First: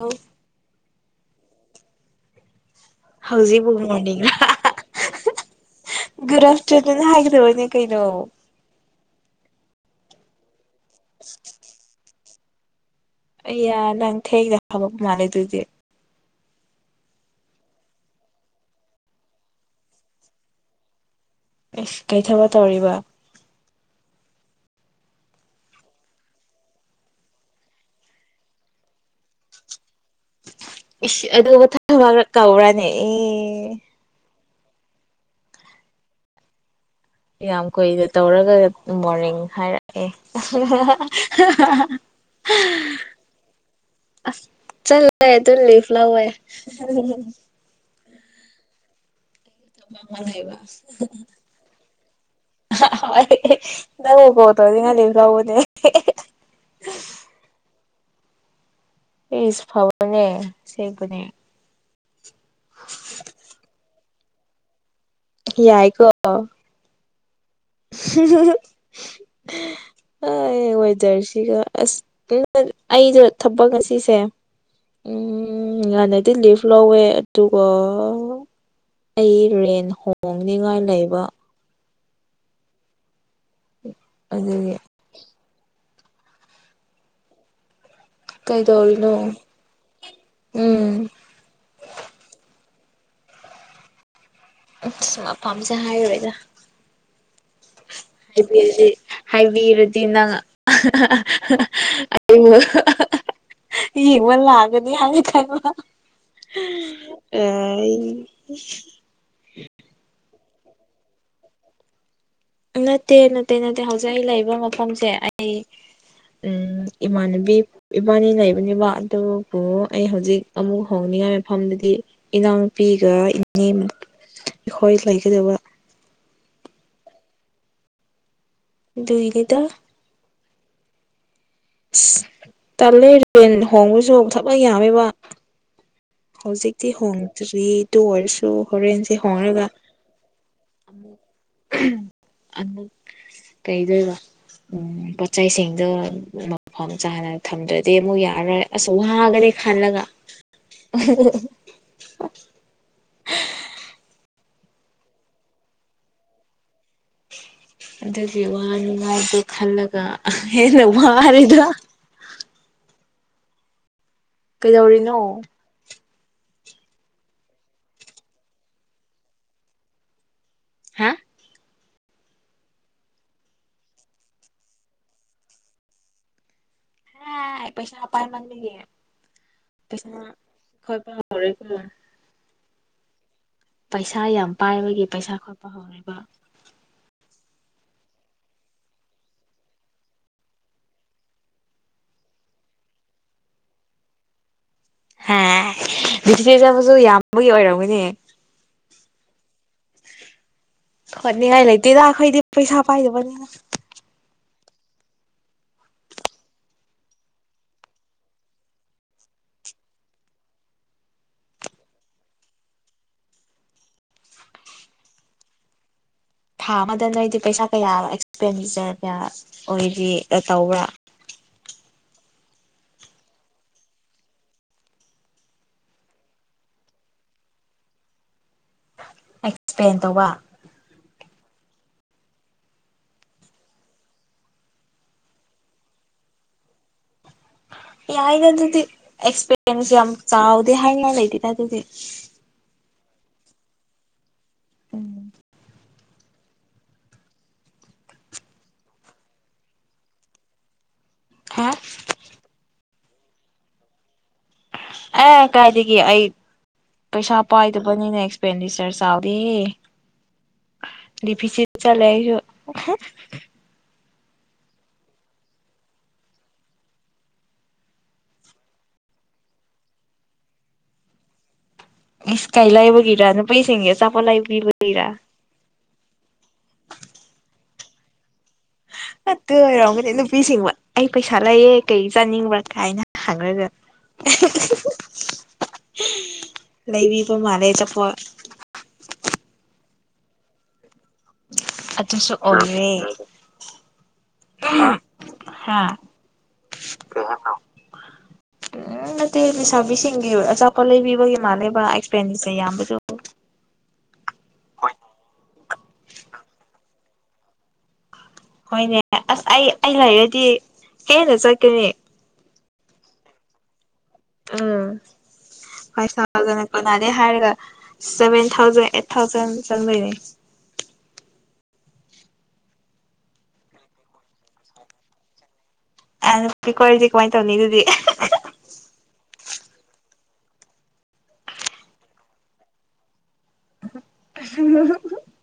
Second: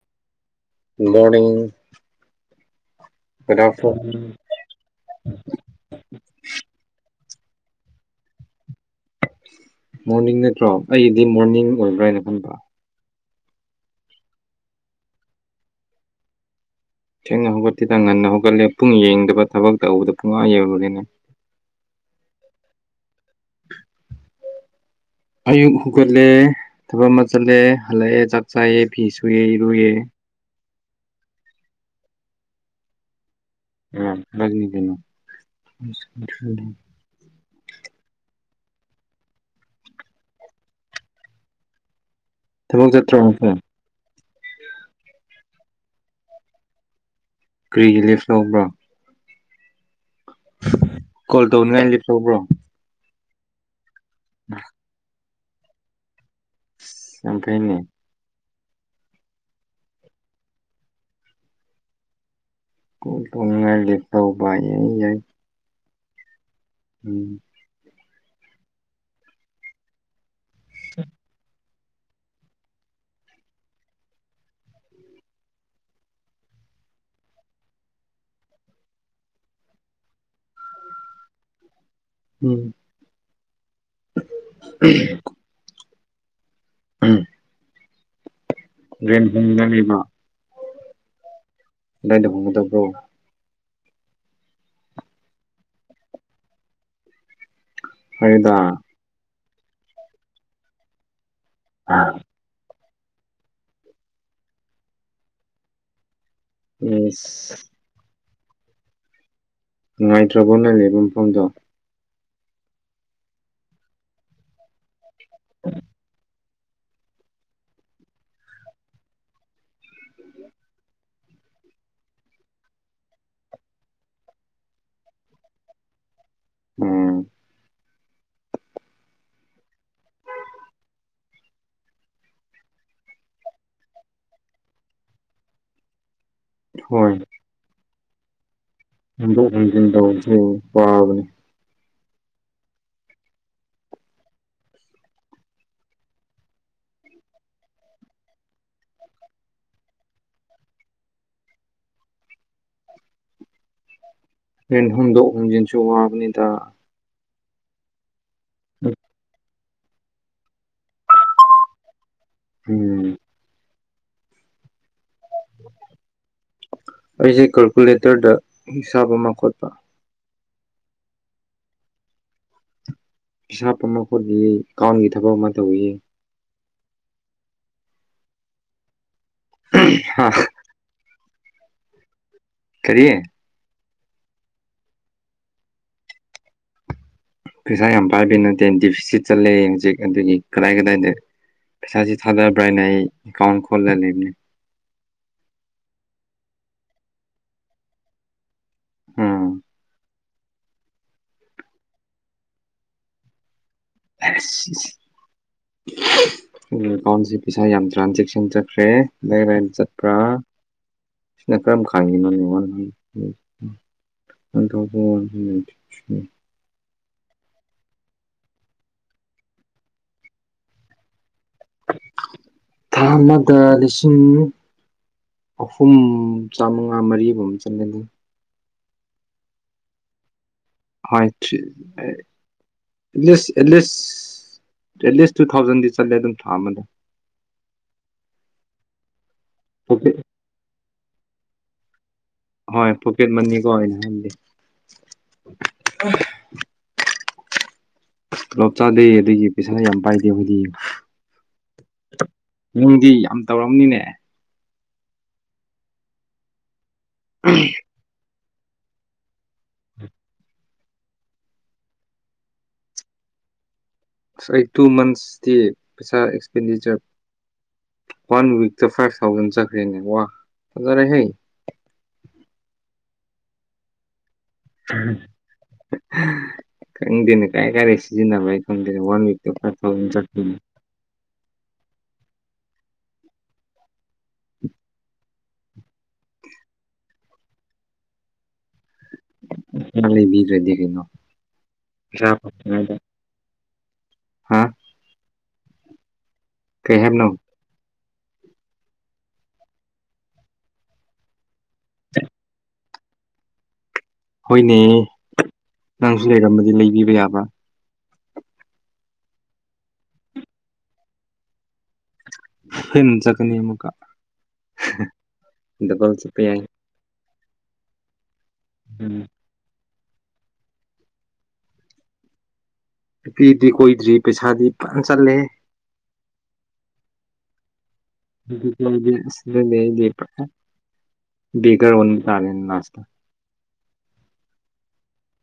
ꯑꯥꯎ ꯨ ꯃꯣꯔꯅꯤꯡ꯫ ꯍꯧꯖꯤꯛ ꯒꯨꯗ ꯕꯨ ꯑꯥꯐꯇꯔꯅꯨꯟ [unintelligible] ꯒꯨꯠ ꯑꯥꯐꯇꯔꯅꯨꯟ ꯍꯥꯏꯒꯗꯕꯅꯦ ꯀꯩꯅꯣ ꯃꯣꯔꯅꯤꯡ ꯅꯠꯇ꯭ꯔꯣ ꯑꯩꯒꯤꯗꯤ ꯃꯣꯔꯅꯤꯡ ꯑꯣꯏꯕ꯭ꯔꯥꯅ ꯈꯟꯕ ꯑꯩ ꯌꯥ ꯅꯪ ꯊꯦꯡꯅ ꯍꯥꯒꯠꯄ ꯃꯥꯜꯂꯦ ꯑꯗꯨꯗꯤ ꯊꯦꯡꯅ ꯍꯧꯒꯠꯇ‌ꯦꯗ ꯉꯟꯅ ꯍꯧꯒꯠꯂꯦ ꯄꯨꯡ ꯌꯦꯡꯗꯕ ꯊꯕꯛ ꯇꯧꯕꯗ ꯄꯨꯡ‌ ꯑꯥ ꯌꯧꯕꯒꯤꯅꯦ ꯑꯦꯁ ꯀꯩ ꯊꯕꯛ ꯇꯧꯔꯤꯕ [inaudible] ꯑꯌꯨꯛ ꯍꯧꯒꯠꯂꯦ ꯊꯕꯛ ꯑꯃ ꯆꯠꯂꯦ ꯍꯜꯂꯛꯑꯦ ꯆꯥꯛ ꯆꯥꯏꯌꯦ ꯐꯤ ꯁꯨꯏꯌꯦ ꯏꯔꯨꯏꯌꯦ ꯏꯁ ꯑꯗꯨꯕꯨ ꯊꯕꯛ ꯀꯧꯕꯔꯥꯅꯦ ꯑꯦ ꯑꯏ ꯊꯕꯛꯅꯤ ꯀꯩꯅ‌ꯣ ꯌꯥꯝ ꯀꯨꯏꯅ ꯇꯧꯔꯒ ꯃꯣꯔꯅꯤꯡ ꯍꯥꯏꯔꯛꯑꯦ ꯊꯕꯛ ꯆꯠꯇ꯭ꯔꯣ ꯑꯁ ꯆꯠꯂ‌ꯦ ꯑꯗꯨ ꯂꯤꯞ ꯂꯧꯌ‌ꯦ ꯀꯔꯤꯒꯤ ꯂꯦꯞ ꯂꯧꯕ꯭ꯔꯥ ꯀꯣꯜ ꯇꯧꯅꯤꯉꯥꯏ ꯂꯦꯞ ꯂꯧꯕ꯭ꯔꯣ ꯍꯣꯏ ꯅꯪꯕꯨ ꯀꯣꯜ ꯇꯧꯅꯤꯉꯥꯏ ꯂꯤꯞ ꯂꯧꯕꯅꯦ ꯌꯥꯝ ꯐꯩꯅ‌ꯦ ꯏꯁ ꯐꯥꯕꯅꯦ ꯑꯁ‌ꯦꯡꯕꯅꯦ ꯀ‌ꯣꯜ ꯇꯧꯅꯤꯉꯥꯏ ꯂꯦꯞ ꯂꯧꯕ ꯌꯥꯏ ꯌꯥꯏ ꯌꯥꯏꯀꯣ ꯎꯝ ꯑꯣꯏ ꯋ‌ꯦꯗꯔꯁꯤꯒ ꯑꯁ ꯑꯩꯁ‌ꯦ ꯊꯕꯛ ꯉꯁꯤꯁꯦ ꯎꯝ ꯉꯥꯟꯅꯗꯤ ꯂꯤꯞ ꯂꯧꯋꯦ ꯑꯗꯨꯒ ꯑꯩ ꯔꯦꯟ ꯍꯣꯡꯅꯤꯉꯥꯏ ꯂꯩꯕ ꯎꯝ ꯑꯗꯨꯗꯤ [unintelligible] [unintelligible] ꯀꯩꯗꯧꯔꯤꯅꯣ ꯔꯦꯟ ꯍꯣꯡꯒꯗꯧꯔꯤꯕ ꯎꯝ ꯀꯗꯥꯏꯗ ꯍꯣꯡꯒꯗꯕ꯭ꯔꯣ ꯃꯐꯥꯝꯁꯦ ꯍꯥꯏꯔ‌ꯣꯏꯗ ꯐꯔꯦꯗ ꯍꯥꯏꯕꯤꯔꯗꯤ ꯍꯥꯏꯕꯤꯔꯗꯤ ꯅꯪ ꯌꯦꯡꯕ ꯂꯥꯛꯀꯅꯤ ꯍꯥꯏꯅ ꯈꯟꯕ ꯏꯁ [unintelligible] ꯅꯨꯡꯉꯥꯏꯇ꯭ꯔꯕꯣ ꯅ‌ꯣꯏ ꯂꯩꯕ ꯃꯐꯝꯗꯣ ꯅꯠꯇꯦ ꯅꯠꯇꯦ ꯅꯠꯇꯦ ꯍꯧꯖꯤꯛ ꯑꯩꯅ ꯂꯩꯕ ꯃꯐꯝꯁꯦ ꯑꯩ ꯎꯝ ꯏꯃꯥꯟꯅꯕꯤ ꯏꯕꯥꯟꯅꯤ ꯂꯩꯕꯅꯦꯕ ꯑꯗꯨꯕꯨ ꯑꯩ ꯍꯧꯖꯤꯛ ꯑꯃꯨꯛ ꯍꯣꯡꯅꯤꯡꯉꯥꯏ ꯃꯐꯝꯗꯗꯤ ꯏꯅꯥꯎꯅꯨꯄꯤꯒ ꯏꯅꯦ ꯈꯣꯏ ꯂꯩꯒꯗꯕ ꯎꯝ ꯑꯗꯨꯒꯤꯅꯤꯗ ꯑꯁ ꯇꯜꯂ‌ꯦ ꯔꯦꯟ ꯍꯣꯡꯕꯁꯨ [unintelligible] ꯌꯥꯝꯃꯦꯕ ꯍꯧꯖꯤꯛꯇꯤ ꯍꯣꯏ ꯍꯣꯡꯗ꯭ꯔꯤ ꯑꯗꯨ ꯑꯣꯏꯔꯁꯨ ꯍꯣꯔꯦꯟꯁꯦ ꯍ‌ꯣꯡꯗꯣꯛ ꯍꯣꯡꯖꯤꯟ ꯇꯧꯕꯁꯦ ꯋꯥꯥꯕꯅꯦ ꯑ ꯀꯩꯗꯧꯕ ꯎꯝ ꯄꯣꯠꯆꯩꯁꯤꯡꯗꯣ ꯃꯐꯝ ꯆꯥꯅ ꯊꯝꯗ꯭ꯔꯗꯤ ꯑꯃꯨꯛ ꯌꯥꯔꯣꯏ ꯑꯁ ꯋꯥꯒꯅꯦ ꯈꯜꯂꯒ [unintelligible] ꯃꯦꯟ ꯍꯨꯝꯗꯣꯛ ꯍꯨꯝꯖꯤꯟꯁꯨ ꯋꯥꯕꯅꯤꯗ ꯑꯗꯨꯗꯒꯤ ꯋꯥꯅꯅꯨꯡꯉꯥꯏꯗꯨ ꯈꯜꯂꯒꯅ ꯋꯥꯔꯗ ꯎꯝ ꯀꯩꯗꯧꯔꯤꯅꯣ ꯑꯩꯁꯦ ꯀꯥꯜꯀꯨꯂꯦꯇꯔꯗ ꯍꯤꯁꯥꯞ ꯑꯃ ꯈꯣꯠꯄ ꯍꯥꯦ ꯄꯩꯤꯁꯥ ꯄꯝꯕ ꯈꯣꯠꯄꯤ ꯀꯥꯎꯟꯒꯤ ꯊꯕꯛ ꯑꯃ ꯇꯧꯋꯤ ꯍꯥꯏ ꯄꯩꯁꯥ ꯄꯥꯏ ꯃꯅꯤꯡꯦ ꯄꯩꯁꯥ ꯈꯣꯏ ꯄꯍꯔꯦꯀꯣ ꯀꯔꯤꯌꯦ ꯄꯩꯁꯥ ꯌꯥꯝ ꯄꯥꯏꯕꯒꯤ ꯄꯩꯁꯥ ꯈꯣꯠꯄ ꯍꯧꯔꯤꯕ ꯄꯩꯁꯥ ꯌꯥꯝ ꯄꯥꯏꯕ ꯅꯠꯇꯦ ꯗꯤꯐꯤꯁꯤꯠ ꯆꯠꯂꯦ ꯍꯧꯖꯤꯛ ꯑꯗꯨꯒꯤ ꯀꯗꯥꯏ ꯀꯗꯥꯏꯗ ꯄꯩꯁꯥꯁꯤ ꯊꯥꯗꯕ꯭ꯔꯥ ꯍꯥꯏꯅ ꯑꯩ ꯑꯦꯀꯥꯎꯟ ꯈꯣꯜꯂ ꯂꯩꯕꯅꯦ ꯍ ꯄ꯭ꯔꯤꯊꯤꯕꯤꯗꯕꯨꯁꯨ ꯌꯥꯝꯕꯒꯤ ꯑꯣꯏꯔꯝꯒꯅꯦ ꯎꯝ ꯍꯣꯠꯅꯤꯡꯉꯥꯏ ꯂꯩꯇꯦꯗ ꯑꯩꯈꯣꯏꯗꯤ ꯄꯩꯁꯥ ꯄꯥꯏꯗꯕꯅꯤꯅ ꯑ ꯎ ꯑꯦꯀꯥꯎꯟꯁꯤꯦ ꯄꯩꯁꯥ ꯌꯥꯝ ꯇ꯭ꯔꯥꯟꯖꯦꯛꯁꯟ ꯆꯠꯈ꯭ꯔꯦ ꯂꯥꯏ ꯂꯥꯏ ꯌꯥꯝ ꯆꯠꯄ꯭ꯔꯥ ꯁꯤꯅ ꯈꯔ ꯑꯃ ꯈꯥꯡꯉꯤꯅꯉ ꯎ ꯎ ꯑꯟꯗꯣꯕꯟ ꯅꯥꯇ ꯊ꯭ꯔꯤ ꯊꯥ ꯑꯃꯗ ꯅꯣꯏꯗꯤ ꯄꯩꯁꯥ ꯀꯌꯥ ꯑꯦꯛꯁꯄꯦꯟꯗꯤꯆꯔ ꯀꯌꯥ ꯑꯣꯏꯔꯤ ꯇꯧꯕ꯭ꯔꯥ ꯊꯥ ꯑꯃꯗ ꯂꯤꯁꯤꯡ ꯑꯍꯨꯝ ꯆꯥꯃꯉꯥ ꯃꯔꯤ ꯑꯝ ꯆꯠꯂꯦꯗ ꯑꯦꯛꯁꯄ꯭ꯂꯦꯟ ꯇꯧꯕ ꯍꯣꯏ at least at least at least two ꯊꯥꯎꯖꯟꯗꯤ ꯆꯠꯂꯦ ꯑꯗꯨꯝ ꯊꯥ ꯑꯃꯅꯦ ꯌꯥꯏꯅꯦ ꯑꯗꯨꯗꯤ ꯑꯦꯛꯁꯄꯤꯦꯔꯤꯟꯁ ꯌꯥꯝ ꯄꯣꯀꯦꯠ ꯆꯥꯎꯗꯦ ꯍꯥꯏꯅ ꯂꯩꯇꯗ ꯑꯗꯨꯗꯤ ꯍꯣꯏ ꯄꯣꯀꯦꯠ ꯃꯅꯤꯀꯣ ꯑꯣꯏꯅ ꯍꯥꯏꯕꯗꯤꯦ ꯎꯝ ꯄꯨꯂꯞ ꯆꯥꯗꯦ ꯑꯗꯨꯒꯤ ꯄꯩꯁꯥ ꯌꯥꯝ ꯄꯥꯏꯗꯦ ꯑꯩꯈꯣꯏꯗꯤ ꯍꯥ ꯅꯪꯗꯤ ꯌꯥꯝ ꯇꯧꯔꯝꯅꯤꯅꯦ ꯑꯦ ꯀꯥꯏꯗꯒꯤ ꯑꯩ ꯄꯦꯁꯥ ꯄꯋꯥ ꯣꯕꯨ ꯑꯦꯛꯁꯄꯦꯟꯗꯤꯆꯔꯁꯥꯎꯔꯤꯗꯤ ꯂꯤꯄꯤꯁꯤ ꯆꯂꯁꯨ ꯑꯩ ꯇꯨ ꯃꯟꯁꯇꯤ ꯄꯩꯁꯥ expenditure one week five thousand ꯆꯠꯈ꯭ꯔꯦꯅꯦ ꯋꯥꯖꯔꯦ ꯍ ꯏꯁꯁ ꯀꯩ ꯂꯩꯕꯒꯤꯔ ꯅꯨꯄꯤꯁꯤꯡꯁꯦ ꯑꯆꯥꯄꯠꯂ ꯂꯩꯕꯤꯕ ꯈꯪꯗꯅꯦ ꯀꯥꯏ ꯀꯔꯦꯁꯤꯖꯤꯅꯥꯏ ꯑꯠꯇ ꯑꯣꯏꯔꯣꯃꯅꯦꯅ ꯄꯤꯁꯤꯃ ꯑꯩ ꯄꯩꯁꯥ ꯂꯩꯌꯦ ꯀꯩ ꯆꯥꯅꯤꯡꯕ꯭ꯔꯥ ꯀꯥꯏꯅ ꯍꯪꯈ꯭ꯔꯒ ꯂꯩꯕꯤꯕ ꯃꯥꯜꯂꯦ ꯆꯐ ꯃꯥ ꯗꯔꯦꯗꯤ ꯀꯩꯅꯣ ꯄꯩꯁꯥ ꯑꯗꯨꯁꯨ ꯑꯣꯏꯔꯦ ꯐꯪꯉꯤꯉꯩꯗ ꯍꯥ ꯀ ꯀꯩ ꯍꯥꯏꯕꯅꯣ ꯎꯝ ꯅꯠꯇꯦ ꯂꯩꯁꯥꯕꯤꯁꯤꯡꯒꯤ ꯑꯆꯥꯄꯠ ꯂꯩꯕꯤꯕꯒꯤ ꯃꯥꯜꯂꯦꯕ ꯑꯦꯛꯁꯄꯦꯟꯗꯤꯆꯔ ꯌꯥꯝꯕꯁꯨ ꯍꯣꯏꯅꯦ ꯅꯪꯁꯨ ꯂꯩꯔꯝꯃꯗꯤ ꯂꯩꯕꯤꯕ ꯌꯥꯕ꯭ꯔꯥ ꯍꯣꯏꯅꯦ ꯑꯁ ꯑꯩ ꯑꯩ ꯂꯩꯔꯗꯤ ꯍꯦꯟꯅ ꯆꯠꯀꯅꯤ ꯍꯣꯏꯅ ꯆꯀꯅꯤ ꯑꯃꯨꯀ ꯎꯝ ꯆꯠꯄ ꯌꯥꯏ ꯀꯥꯏꯁꯗꯅ ꯃꯥꯗꯩ ꯍꯥꯏꯔꯒ seven thousand eight um thousand ꯆ ꯂꯩꯅꯩ ꯅꯨꯄꯤꯗꯤ ꯀꯣꯏꯗ꯭ꯔꯤ ꯄꯩꯁꯥꯗꯤ ꯐꯖꯅ ꯆꯠꯂꯦ ꯑ ꯄꯤ ꯀꯋꯥꯣꯏꯗꯤ ꯀꯃꯥꯏ ꯇꯧꯅꯤ ꯏ ꯑꯗꯨꯗꯤ ꯁꯤ ꯂꯩ ꯒꯔ ꯑꯣ ꯇꯥꯔ ꯅꯥꯁꯇ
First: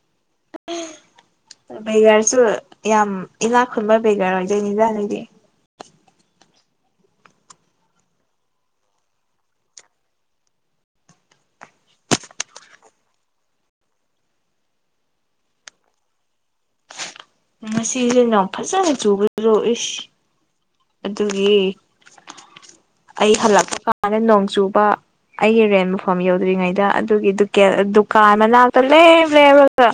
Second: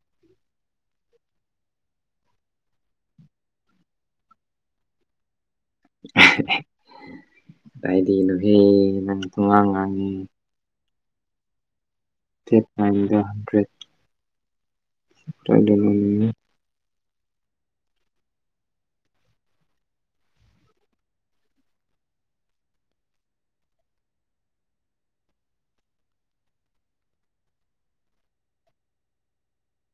[unintelligible] ꯕꯦꯒꯔꯁꯨ ꯌꯥꯝ ꯏꯅꯥꯛ ꯈꯨꯟꯕ ꯕꯦꯒꯔ ꯑꯣꯏꯖꯣꯏ ꯅꯤꯖꯥꯅꯗꯤ ꯑꯗꯥꯏꯗꯤ ꯅꯣꯍꯦ ꯅꯪ ꯊꯨꯡꯉꯥꯡ ꯉꯥꯡꯉꯤ ꯊꯟ ꯍꯟꯗ꯭ꯔꯦꯠ [unintelligible] ꯉꯁꯤꯁꯦ ꯅꯣꯡ ꯌꯥꯝ ꯐꯖꯅ ꯆꯨꯕꯗꯣ ꯏꯁ ꯑꯗꯨꯒꯤ ꯑꯩ ꯍꯜꯂꯛꯄ ꯀꯥꯟꯗ ꯅꯣꯡ ꯆꯨꯕ ꯑꯩꯒꯤ ꯔꯦꯟ ꯃꯐꯝ ꯌꯧꯗ꯭ꯔꯤꯉꯩꯗ ꯑꯗꯨꯒꯤ ꯗꯨꯀꯥꯟ ꯃꯅꯥꯛꯇ ꯂꯦꯞ ꯂꯦꯞꯂꯒ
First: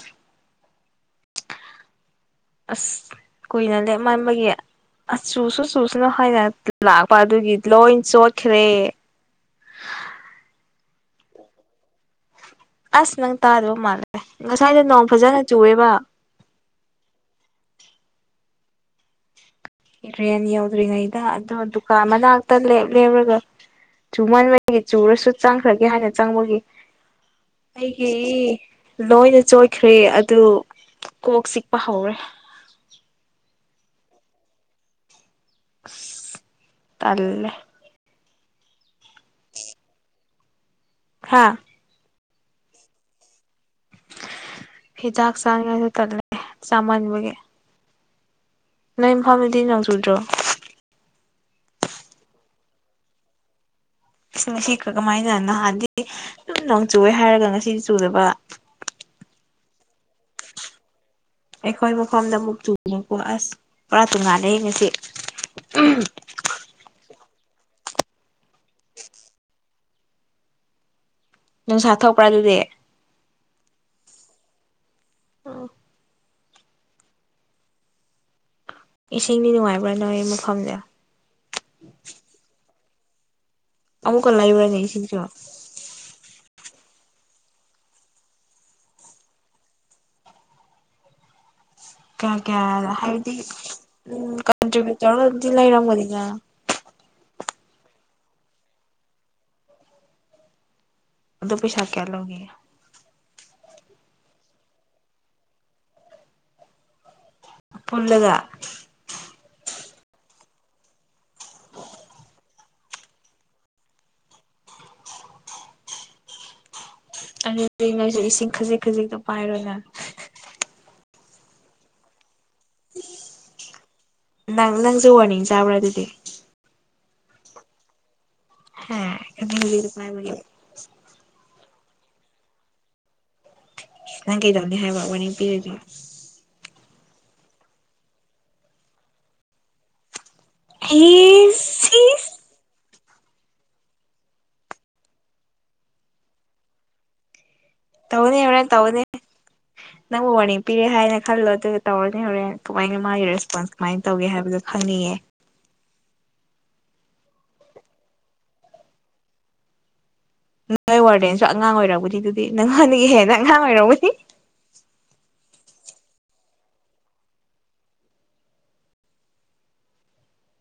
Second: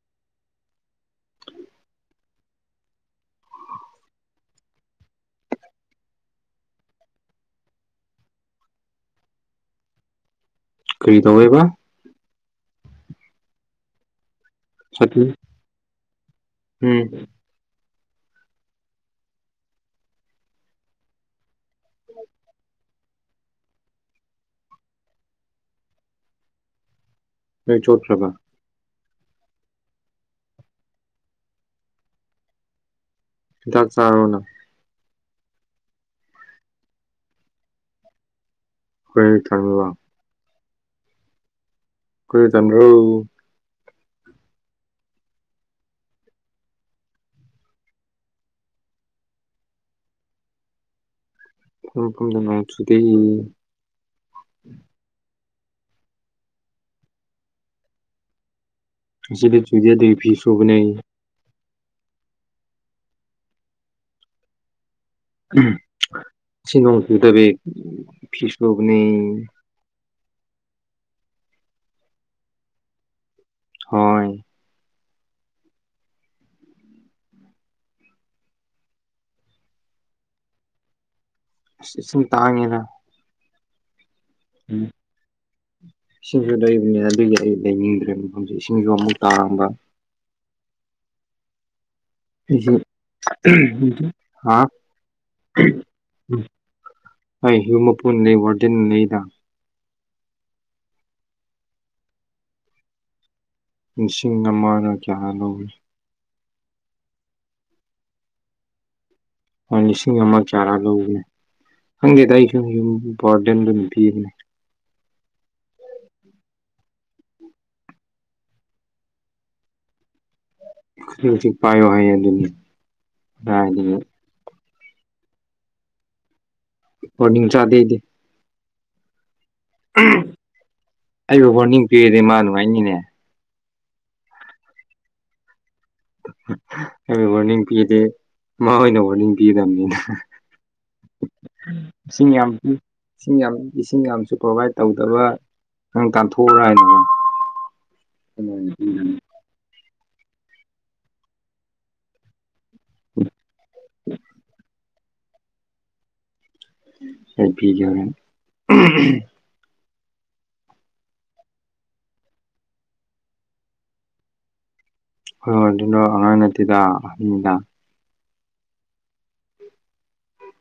ꯑꯁ ꯀꯨꯏꯅ ꯂꯦꯞ ꯃꯥꯟꯕꯒꯤ ꯑ ꯆꯨꯁꯨ ꯆꯨꯁꯅꯨ ꯍꯥꯏꯅ ꯂꯥꯛꯄ ꯑꯗꯨꯒꯤ ꯂꯣꯏ ꯆꯣꯠꯈꯔꯦ ꯀꯔꯤ ꯇꯧꯋꯦꯕ ꯑꯁ ꯅꯪ ꯇꯥꯗꯕ ꯃꯥꯜꯂꯦ ꯉꯁꯥꯏꯗꯣ ꯅꯣꯡ ꯁꯥꯊꯤ ꯐꯖꯅ ꯆꯨꯑꯦꯕ ꯎꯝ ꯔꯦꯟ ꯌꯧꯗ꯭ꯔꯤꯉꯩꯗ ꯑꯗꯣ ꯗꯨꯀꯥꯟ ꯃꯅꯥꯛꯇ ꯂꯦ ꯂꯦꯞꯔꯒ ꯆꯨ ꯃꯟꯕꯒꯤ ꯆꯨꯔꯁꯨ ꯆꯪꯈ꯭ꯔꯒꯦ ꯍꯥꯏꯅ ꯆꯪꯕꯒꯤ ꯅꯣꯏ ꯆꯣꯠꯈ꯭ꯔꯕ ꯑꯩꯒꯤ ꯂꯣꯏꯅ ꯆꯣꯏꯈ꯭ꯔꯦ ꯑꯗꯨ ꯀꯣꯛ ꯆꯤꯛꯄ ꯍꯧꯔꯦ ꯍꯤꯗꯥꯛ ꯆꯥꯔꯣꯅ ꯇꯜꯂꯦ ꯀꯔꯤꯒꯤ ꯇꯜꯂꯤꯕ ꯍꯥꯥ ꯀꯥꯔꯤꯒꯤ ꯇꯜꯕꯔꯣ ꯍꯤꯗꯥꯛ ꯆꯥꯡꯉꯁꯨ ꯇꯠꯂꯦ ꯆꯥꯝꯃꯟꯕꯒꯤ ꯅꯪ ꯏꯝꯐꯥꯜꯗꯥꯗꯤ ꯅꯣꯡ ꯆꯨꯗ꯭ꯔꯣ ꯅꯣꯡ ꯆꯨꯗꯦ ꯉꯁꯤ ꯀꯃꯥꯏꯅ ꯅꯍꯥꯟꯗꯤ ꯁꯨꯝ ꯅꯣꯡ ꯆꯨꯑꯦ ꯍꯥꯏꯔꯒ ꯉꯁꯤꯗꯤ ꯆꯨꯗꯕ ꯉꯁꯤꯗꯤ ꯆꯨꯗꯤ ꯑꯗꯨꯒꯤ ꯐꯤ ꯁꯨꯕꯅꯦ ꯑꯩꯈꯣꯏ ꯃꯐꯝꯗ ꯑꯃꯨꯛ ꯆꯨꯕꯀꯣ ꯑꯁ ꯄꯨꯔꯥ ꯇꯨꯉꯥꯟꯅꯩ ꯉꯁꯤ ꯉꯁꯤ ꯅꯣꯡ ꯁꯨꯗꯕꯑꯤ ꯐꯤ ꯁꯨꯕꯅꯦ ꯅꯨꯡꯁꯥ ꯊꯣꯛꯄ꯭ꯔꯥ ꯑꯗꯨꯗꯤ ꯍꯣꯏ [inaudible] ꯏꯁꯤꯡꯗꯤ ꯅꯨꯡꯉꯥꯏꯕ꯭ꯔꯥ ꯅꯣ ꯑꯩ ꯃꯐꯝꯗꯤ ꯏꯁꯤꯡ ꯇꯥꯡꯉꯤꯗꯥ ꯑꯃꯨꯛꯀꯥ ꯂꯩꯕꯔꯥꯅꯦ ꯏꯁꯤꯡꯁꯨ ꯏꯁꯤꯡꯁꯨ ꯂꯩꯕꯅꯤꯅ ꯑꯗꯨꯒꯤ ꯑꯩ ꯂꯩꯅꯤꯡꯗ꯭ꯔꯦ ꯃꯐꯝꯁꯦ ꯏꯁꯤꯡꯁꯨ ꯑꯃꯨꯛ ꯇꯥꯡꯕ ꯀꯌꯥ ꯑꯩꯁꯦ ꯀꯌꯥ ꯍꯥꯏꯗꯤ ꯍꯥ ꯎꯀꯟꯇ꯭ꯔꯤꯕ꯭ꯌꯨꯠ ꯇꯧꯔꯒꯗꯤ ꯂꯩꯔꯝꯒꯅꯤꯅ ꯍꯨꯝ ꯃꯄꯨꯅ ꯂꯩ ꯋꯥꯔꯗꯦꯟꯅ ꯂꯩꯗ ꯑꯗꯨ ꯄꯩꯁꯥ ꯀꯌꯥ ꯂꯧꯒꯦ ꯂꯤꯁꯤꯡ ꯑꯃꯔꯥ ꯀꯌꯥꯅꯣ ꯄꯨꯜꯂꯒ ꯂꯤꯁꯤꯡ ꯑꯃꯒ ꯀꯩꯌꯥꯔꯥ ꯂꯧꯕꯅꯦ ꯈꯪꯗꯦꯗ ꯑꯩꯁꯨꯨꯝ ꯌꯨꯝ ꯋꯥꯔꯗꯦꯟ ꯑꯗꯨꯝ ꯄꯤꯕꯅꯦ ꯑꯗꯨ ꯅꯣꯏꯁꯨ ꯏꯁꯤꯡ ꯈꯖꯤꯛ ꯈꯖꯤꯛꯇꯣ ꯄꯥꯏꯔꯦꯅꯦ ꯖꯤꯛꯖꯤꯛ ꯄꯥꯏꯌꯣ ꯍꯥꯏꯌꯦ ꯑꯗꯨꯅꯤ ꯀꯥꯏꯗꯒꯤ ꯅꯪ ꯅꯪꯁꯨ ꯋꯥꯔꯅꯤꯡ ꯆꯥꯕ꯭ꯔꯥ ꯑꯗꯨꯗꯤ ꯋꯥꯔꯅꯤꯡ ꯆꯗꯦ ꯑꯩꯗꯤ [unintelligible] ꯑꯩꯕꯨ ꯋꯥꯔꯅꯤꯡ ꯄꯤꯔꯗꯤ ꯃꯥ ꯅꯨꯡꯉꯥꯏꯅꯤꯅꯦ ꯅꯪ ꯀꯩꯗꯧꯅꯤ ꯍꯥꯏꯕꯔꯥ ꯋꯥꯔꯅꯤꯡ ꯄꯤꯔꯥꯗꯤ ꯍꯥꯏꯕꯩ ꯋꯥꯔꯅꯤꯡ ꯄꯤꯗꯦ ꯃꯥ ꯑꯣꯏꯅ ꯋꯥꯔꯅꯤꯡ ꯄꯤꯗꯝꯅꯤꯅꯦ ꯑꯩ ꯏꯁꯤꯡ ꯌꯥꯝ ꯏꯁꯤꯡ ꯌꯥꯝ ꯏꯁꯤꯡ ꯌꯥꯝꯁꯨ ꯄ꯭ꯔꯣꯚꯥꯏꯠ ꯇꯧꯗꯕ ꯅꯪ ꯇꯥꯟꯊꯣꯛꯎꯔꯥ ꯍꯥꯏꯅꯅꯦ ꯇꯧꯒꯅꯤ ꯍꯣꯔꯦꯟ ꯇꯧꯒꯅꯤ ꯅꯪꯕꯨ ꯋꯥꯔꯅꯤꯡ ꯄꯤꯔꯦ ꯍꯥꯏꯅ ꯈꯜꯂꯣ ꯑꯗꯨ ꯇꯧꯔꯅꯤ ꯍꯣꯔꯦꯟ ꯀꯃꯥꯏꯅ ꯃꯥꯒꯤ ꯔꯦꯁꯄꯣꯟꯁ ꯀꯃꯥꯏ ꯇꯧꯒꯦ ꯍꯥꯏꯕꯗꯣ ꯈꯪꯅꯤꯡꯉꯦ ꯑꯩ ꯄꯤꯒꯦ ꯍꯣꯔꯦꯟ ꯅꯪꯣꯏ ꯋꯥꯔꯗꯦꯟꯁꯨ ꯑꯉꯥꯡ ꯑꯣꯏꯔꯧꯕꯅꯤ ꯑꯗꯨꯗꯤ ꯅꯪꯉꯣꯟꯗꯒꯤ ꯍꯦꯟꯅ ꯑꯉꯥꯡ ꯑꯣꯏꯔꯝꯒꯅꯤ ꯑꯈꯣꯏ ꯋꯥꯔꯗꯦꯟꯔꯣ ꯑꯉꯥꯡ ꯅꯠꯇꯦꯗ ꯑꯍꯟꯅꯤꯗ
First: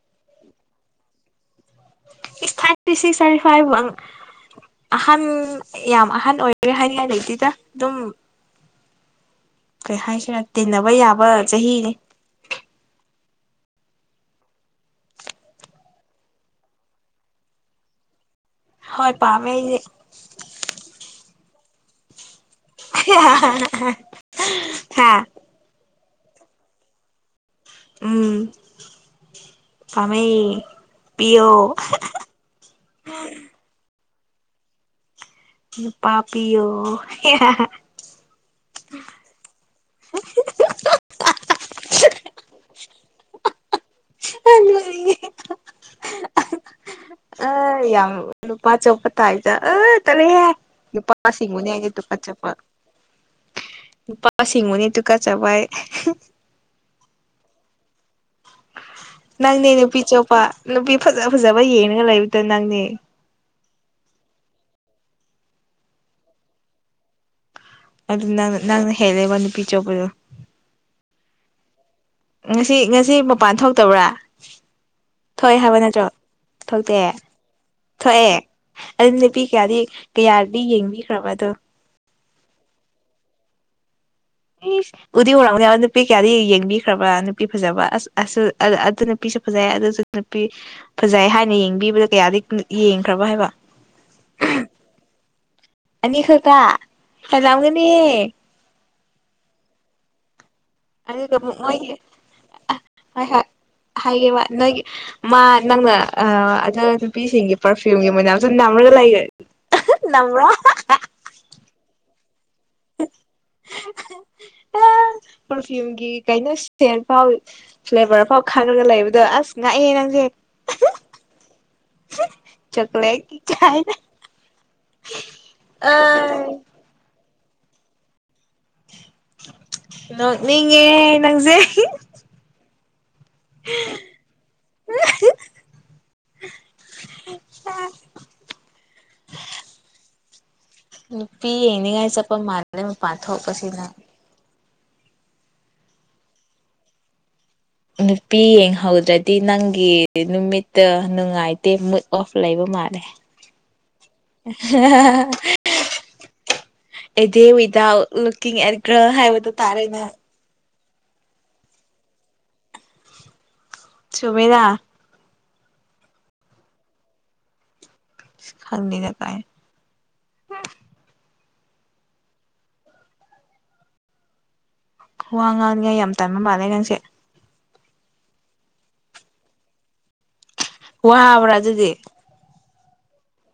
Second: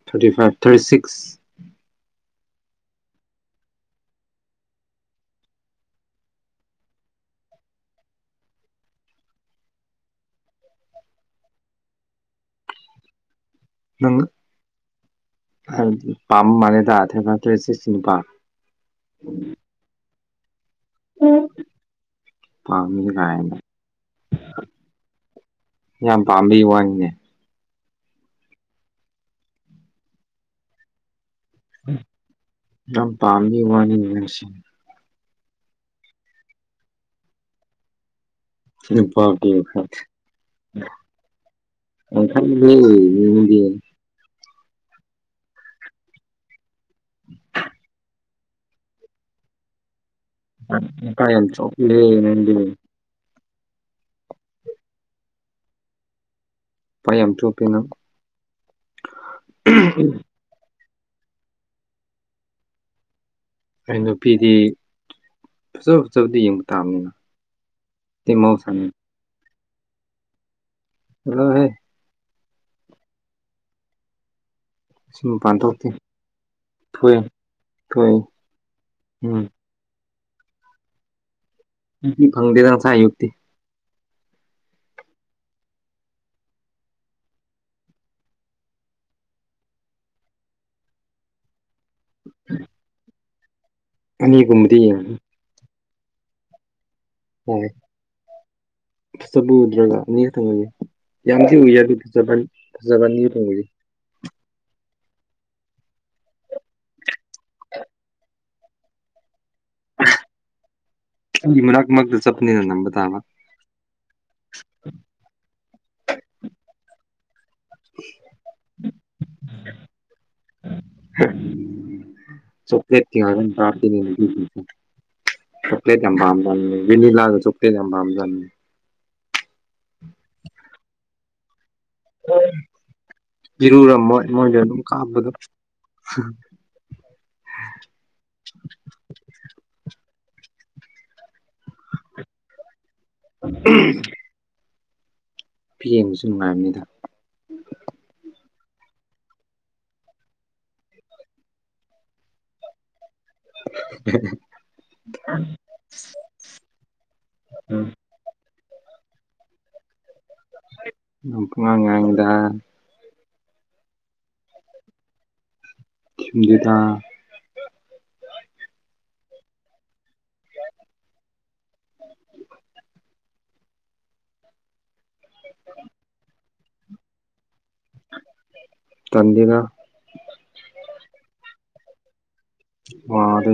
ꯊꯥꯔꯇꯤ ꯐꯥꯏꯚ ꯊꯥꯔꯇꯤ ꯁꯤꯛꯁ ꯏꯁ ꯊꯥꯔꯇꯤ ꯁꯤꯛꯁ ꯊꯥꯔꯇꯤ ꯐꯥꯏꯚꯕꯨ ꯑꯪ ꯑꯍꯟ ꯌꯥꯝ ꯑꯍꯟ ꯑꯣꯏꯔꯦ ꯍꯥꯏꯅꯤꯡꯉꯥꯏ ꯂꯩꯇꯦꯗ ꯑꯗꯨꯝ ꯀꯩ ꯍꯥꯏꯁꯤꯔꯥ ꯇꯤꯟꯅꯕ ꯌꯥꯕ ꯆꯍꯤꯅꯤ ꯅꯪ ꯍꯥꯏꯕꯗꯤ ꯄꯥꯝꯕ ꯃꯥꯜꯂꯦꯗ ꯊꯦꯡꯅ ꯇ꯭ꯔꯦꯁꯤꯁꯀꯤ ꯅꯨꯄꯥ ꯍꯣꯏ ꯄꯥꯝꯃꯦ ꯑꯩꯗꯤ ꯎꯝ ꯍꯥ ꯌꯥꯝ ꯄꯥꯝꯕꯩ ꯋꯥꯅꯤꯅꯦ ꯎꯝ ꯄꯥꯝꯃꯦ ꯄꯤꯌꯣ ꯌꯥꯝ ꯄꯥꯝꯕꯒꯤ ꯋꯥꯅꯤꯅꯦ ꯅꯪꯁꯤ ꯅꯨꯄꯥ ꯄꯤꯌꯣ ꯅꯨꯄꯥ ꯄꯤꯌꯣ ꯍꯥꯏ ꯋꯥꯈꯟꯗꯤ ꯂꯣꯏꯅꯗꯦ ꯄꯜꯂꯣꯏ ꯑ ꯌꯥꯝ ꯅꯨꯄꯥ ꯆꯣꯞꯄ ꯇꯥꯏꯗ ꯑ ꯇꯜꯂꯤꯍꯦ ꯅꯨꯄꯥ ꯌꯥꯝ ꯅꯨꯄꯥꯁꯤꯡꯕꯨꯅꯦ ꯑꯩꯅ ꯆꯣꯞꯄꯤꯍꯦ ꯇꯨꯒꯠꯆꯕ ꯅꯪꯗꯤ ꯅꯨꯄꯥ ꯅꯨꯄꯥꯁꯤꯡꯕꯨꯅꯦ ꯇꯨꯀꯠꯆꯕ ꯑꯩ ꯅꯨꯄꯥ ꯌꯥꯝ ꯆꯣꯞꯄꯦ ꯅꯪ ꯅꯪꯅꯦ ꯅꯨꯄꯤ ꯆꯣꯞꯄ ꯅꯨꯄꯤ ꯐꯖ ꯐꯖꯕ ꯌꯦꯡꯔꯒ ꯂꯩꯕꯗ ꯅꯪꯅꯦ ꯑꯩ ꯅꯨꯄꯤꯗꯤ ꯐꯖ ꯐꯖꯕꯗꯤ ꯌꯦꯡꯕ ꯇꯥꯕꯅꯤꯅꯦ ꯑꯗꯨ ꯅꯪꯅ ꯅꯪꯅ ꯍꯦꯜꯂꯦꯕ ꯅꯨꯄꯤ ꯆꯣꯞꯄꯗꯣ ꯆꯂꯣꯍꯦ ꯉꯁꯤ ꯉꯁꯤ ꯃꯄꯥꯟ ꯊꯣꯛꯇꯕ꯭ꯔꯥ ꯁꯤ ꯃꯄꯥꯟ ꯊꯣꯛꯑꯦ ꯍꯥꯏꯕ ꯊꯣꯛꯇꯦ ꯅꯠꯇ꯭ꯔꯣ ꯊꯣꯛꯇꯦ ꯊꯣꯛꯑꯦ ꯊꯣꯛꯑꯦ ꯑꯗꯨ ꯅꯨꯄꯤ ꯎꯝ ꯀꯌꯥꯗꯤ ꯀꯌꯥꯗꯤ ꯌꯦꯡꯕꯤꯈ꯭ꯔꯕ ꯑꯗꯣ ꯅꯨꯄꯤ ꯐꯪꯗꯦꯗ ꯉꯁꯥꯏ ꯑꯌꯨꯛꯇꯤ ꯏꯁ ꯎꯗꯤ ꯎꯔꯝꯒꯅꯤ ꯑ ꯅꯨꯄꯤ ꯀꯌꯥꯗꯤ ꯌꯦꯡꯕꯤꯈ꯭ꯔꯕꯥ ꯅꯨꯄꯤ ꯐꯖꯕ ꯑꯁ ꯑꯁꯤꯜ ꯑ ꯑꯗꯨ ꯅꯨꯄꯤꯁꯦ ꯐꯖꯩꯌꯦ ꯑꯗꯨꯁꯨ ꯅꯨꯄꯤ ꯐꯖꯩ ꯍꯥꯏꯅ ꯌꯦꯡꯕꯤꯕꯗ ꯀꯌꯥꯗꯤ ꯌꯦꯡꯈ꯭ꯔꯕ ꯍꯥꯏꯕ ꯑꯅꯤꯒꯨꯝꯕꯗꯤ ꯌꯦꯡꯈ꯭ꯔꯦ ꯑꯅꯤꯈꯛꯇ ꯍꯣꯏ ꯍꯦꯜꯂꯝꯒꯅꯤ ꯐꯖꯕ ꯎꯗ꯭ꯔꯒ ꯑꯅꯤ ꯈꯪꯇꯡꯅꯤ ꯑꯗꯨꯒ ꯌꯥꯝꯗꯤ ꯎꯏꯌꯦ ꯑꯗꯨ ꯃꯣꯏꯒꯤ ꯐꯖꯕ ꯐꯖꯕ ꯍꯣꯏ ꯑꯅꯤꯗ ꯍꯣꯏ ꯎꯏꯌꯦ ꯍꯥꯏꯒꯦꯕ ꯅꯣꯏ ꯃꯥ ꯅꯪꯅ ꯑ ꯑꯗꯨ ꯅꯨꯄꯤꯁꯤꯡꯒꯤ ꯄ꯭ꯔꯐ꯭ꯌꯨꯝꯒꯤ ꯃꯅꯝꯁꯨ ꯅꯝꯔꯒ ꯂꯩꯒ꯭ꯔꯦ ꯅꯝꯕ꯭ꯔꯥ ꯑꯩꯒꯤ ꯃꯅꯥꯛ ꯃꯛꯗ ꯆꯠꯄꯅꯤꯅ ꯅꯝꯕ ꯇꯥꯕ ꯑ ꯄ꯭ꯔꯐ꯭ꯌꯨꯝꯒꯤ ꯀꯩꯅꯣ ꯁ꯭ꯇꯦꯟ ꯐꯥꯎ ꯐ꯭ꯂꯦꯕ꯭ꯔꯐꯥꯎ ꯈꯪꯉꯒ ꯂꯩꯕꯗꯣ ꯑꯁ ꯉꯛꯏꯍꯦ ꯅꯪꯁꯦ ꯆꯣꯀ꯭ꯂꯦꯠꯀꯤ ꯆꯣꯀ꯭ꯂꯦꯠ ꯉꯥꯛꯇ ꯀꯥꯏꯅ ꯕ‌꯭ꯔꯥꯟꯁꯅꯤꯗ ꯅꯨꯄꯤꯁꯤꯡꯁꯤ ꯆꯣꯀ꯭ꯂꯦꯠꯀꯤ ꯌꯥꯝ ꯑꯥ ꯄꯥꯝꯒꯜꯂꯦ ꯚꯦꯅꯤꯜꯂꯥꯒ ꯆꯣꯀ꯭ꯂꯦꯠ ꯌꯥꯝ ꯄꯥꯝꯕꯖꯥꯠꯅꯤ ꯅ ꯅꯦ ꯅꯪꯖꯦ ꯏꯔꯨꯨꯔꯝꯃꯣꯏ ꯃꯣꯏꯁꯨ ꯑꯗꯨꯝ ꯀꯥꯞꯄꯗ ꯅꯨꯄꯤ ꯌꯦꯅꯤꯉꯥꯏ ꯆꯠꯄ ꯃꯥꯜꯂꯦ ꯄꯥꯊꯣꯛꯑ ꯀꯁꯤꯅ ꯐꯤ ꯌꯦꯡꯕꯁꯨ ꯅꯨꯡꯉꯥꯏꯕꯅꯤꯗ ꯅꯨꯄꯤ ꯌꯦꯡꯍꯧꯗ꯭ꯔꯗꯤ ꯅꯪꯒꯤ ꯅꯨꯃꯤꯠꯇ ꯅꯨꯡꯉꯥꯏꯇꯦ ꯃꯨꯠ ꯑꯣꯐ ꯂꯩꯕ ꯃꯥꯜꯂꯦ [unintelligible] ꯑꯦꯗꯦ ꯋꯤꯗꯥꯎꯠ ꯂꯨꯛꯀꯤꯡ ꯑꯦꯟ ꯒ꯭ꯔꯜ ꯍꯥꯏꯕꯗꯨ ꯇꯥꯔꯦꯅꯦ ꯉ ꯉꯥꯏꯉꯗ ꯆꯃꯦꯗ ꯒꯦꯗ ꯈꯪꯗꯤꯗ ꯇꯦ ꯋꯥ ꯉꯥꯡꯅꯤꯡꯉꯥꯏ ꯌꯥꯝ ꯇꯥꯏꯝ ꯃꯥꯜꯂꯦ ꯉꯪꯁꯦ ꯆꯗꯤꯅ ꯋꯥ ꯍꯥꯕ꯭ꯔꯥ ꯑꯗꯨꯗꯤ ꯃꯥꯔ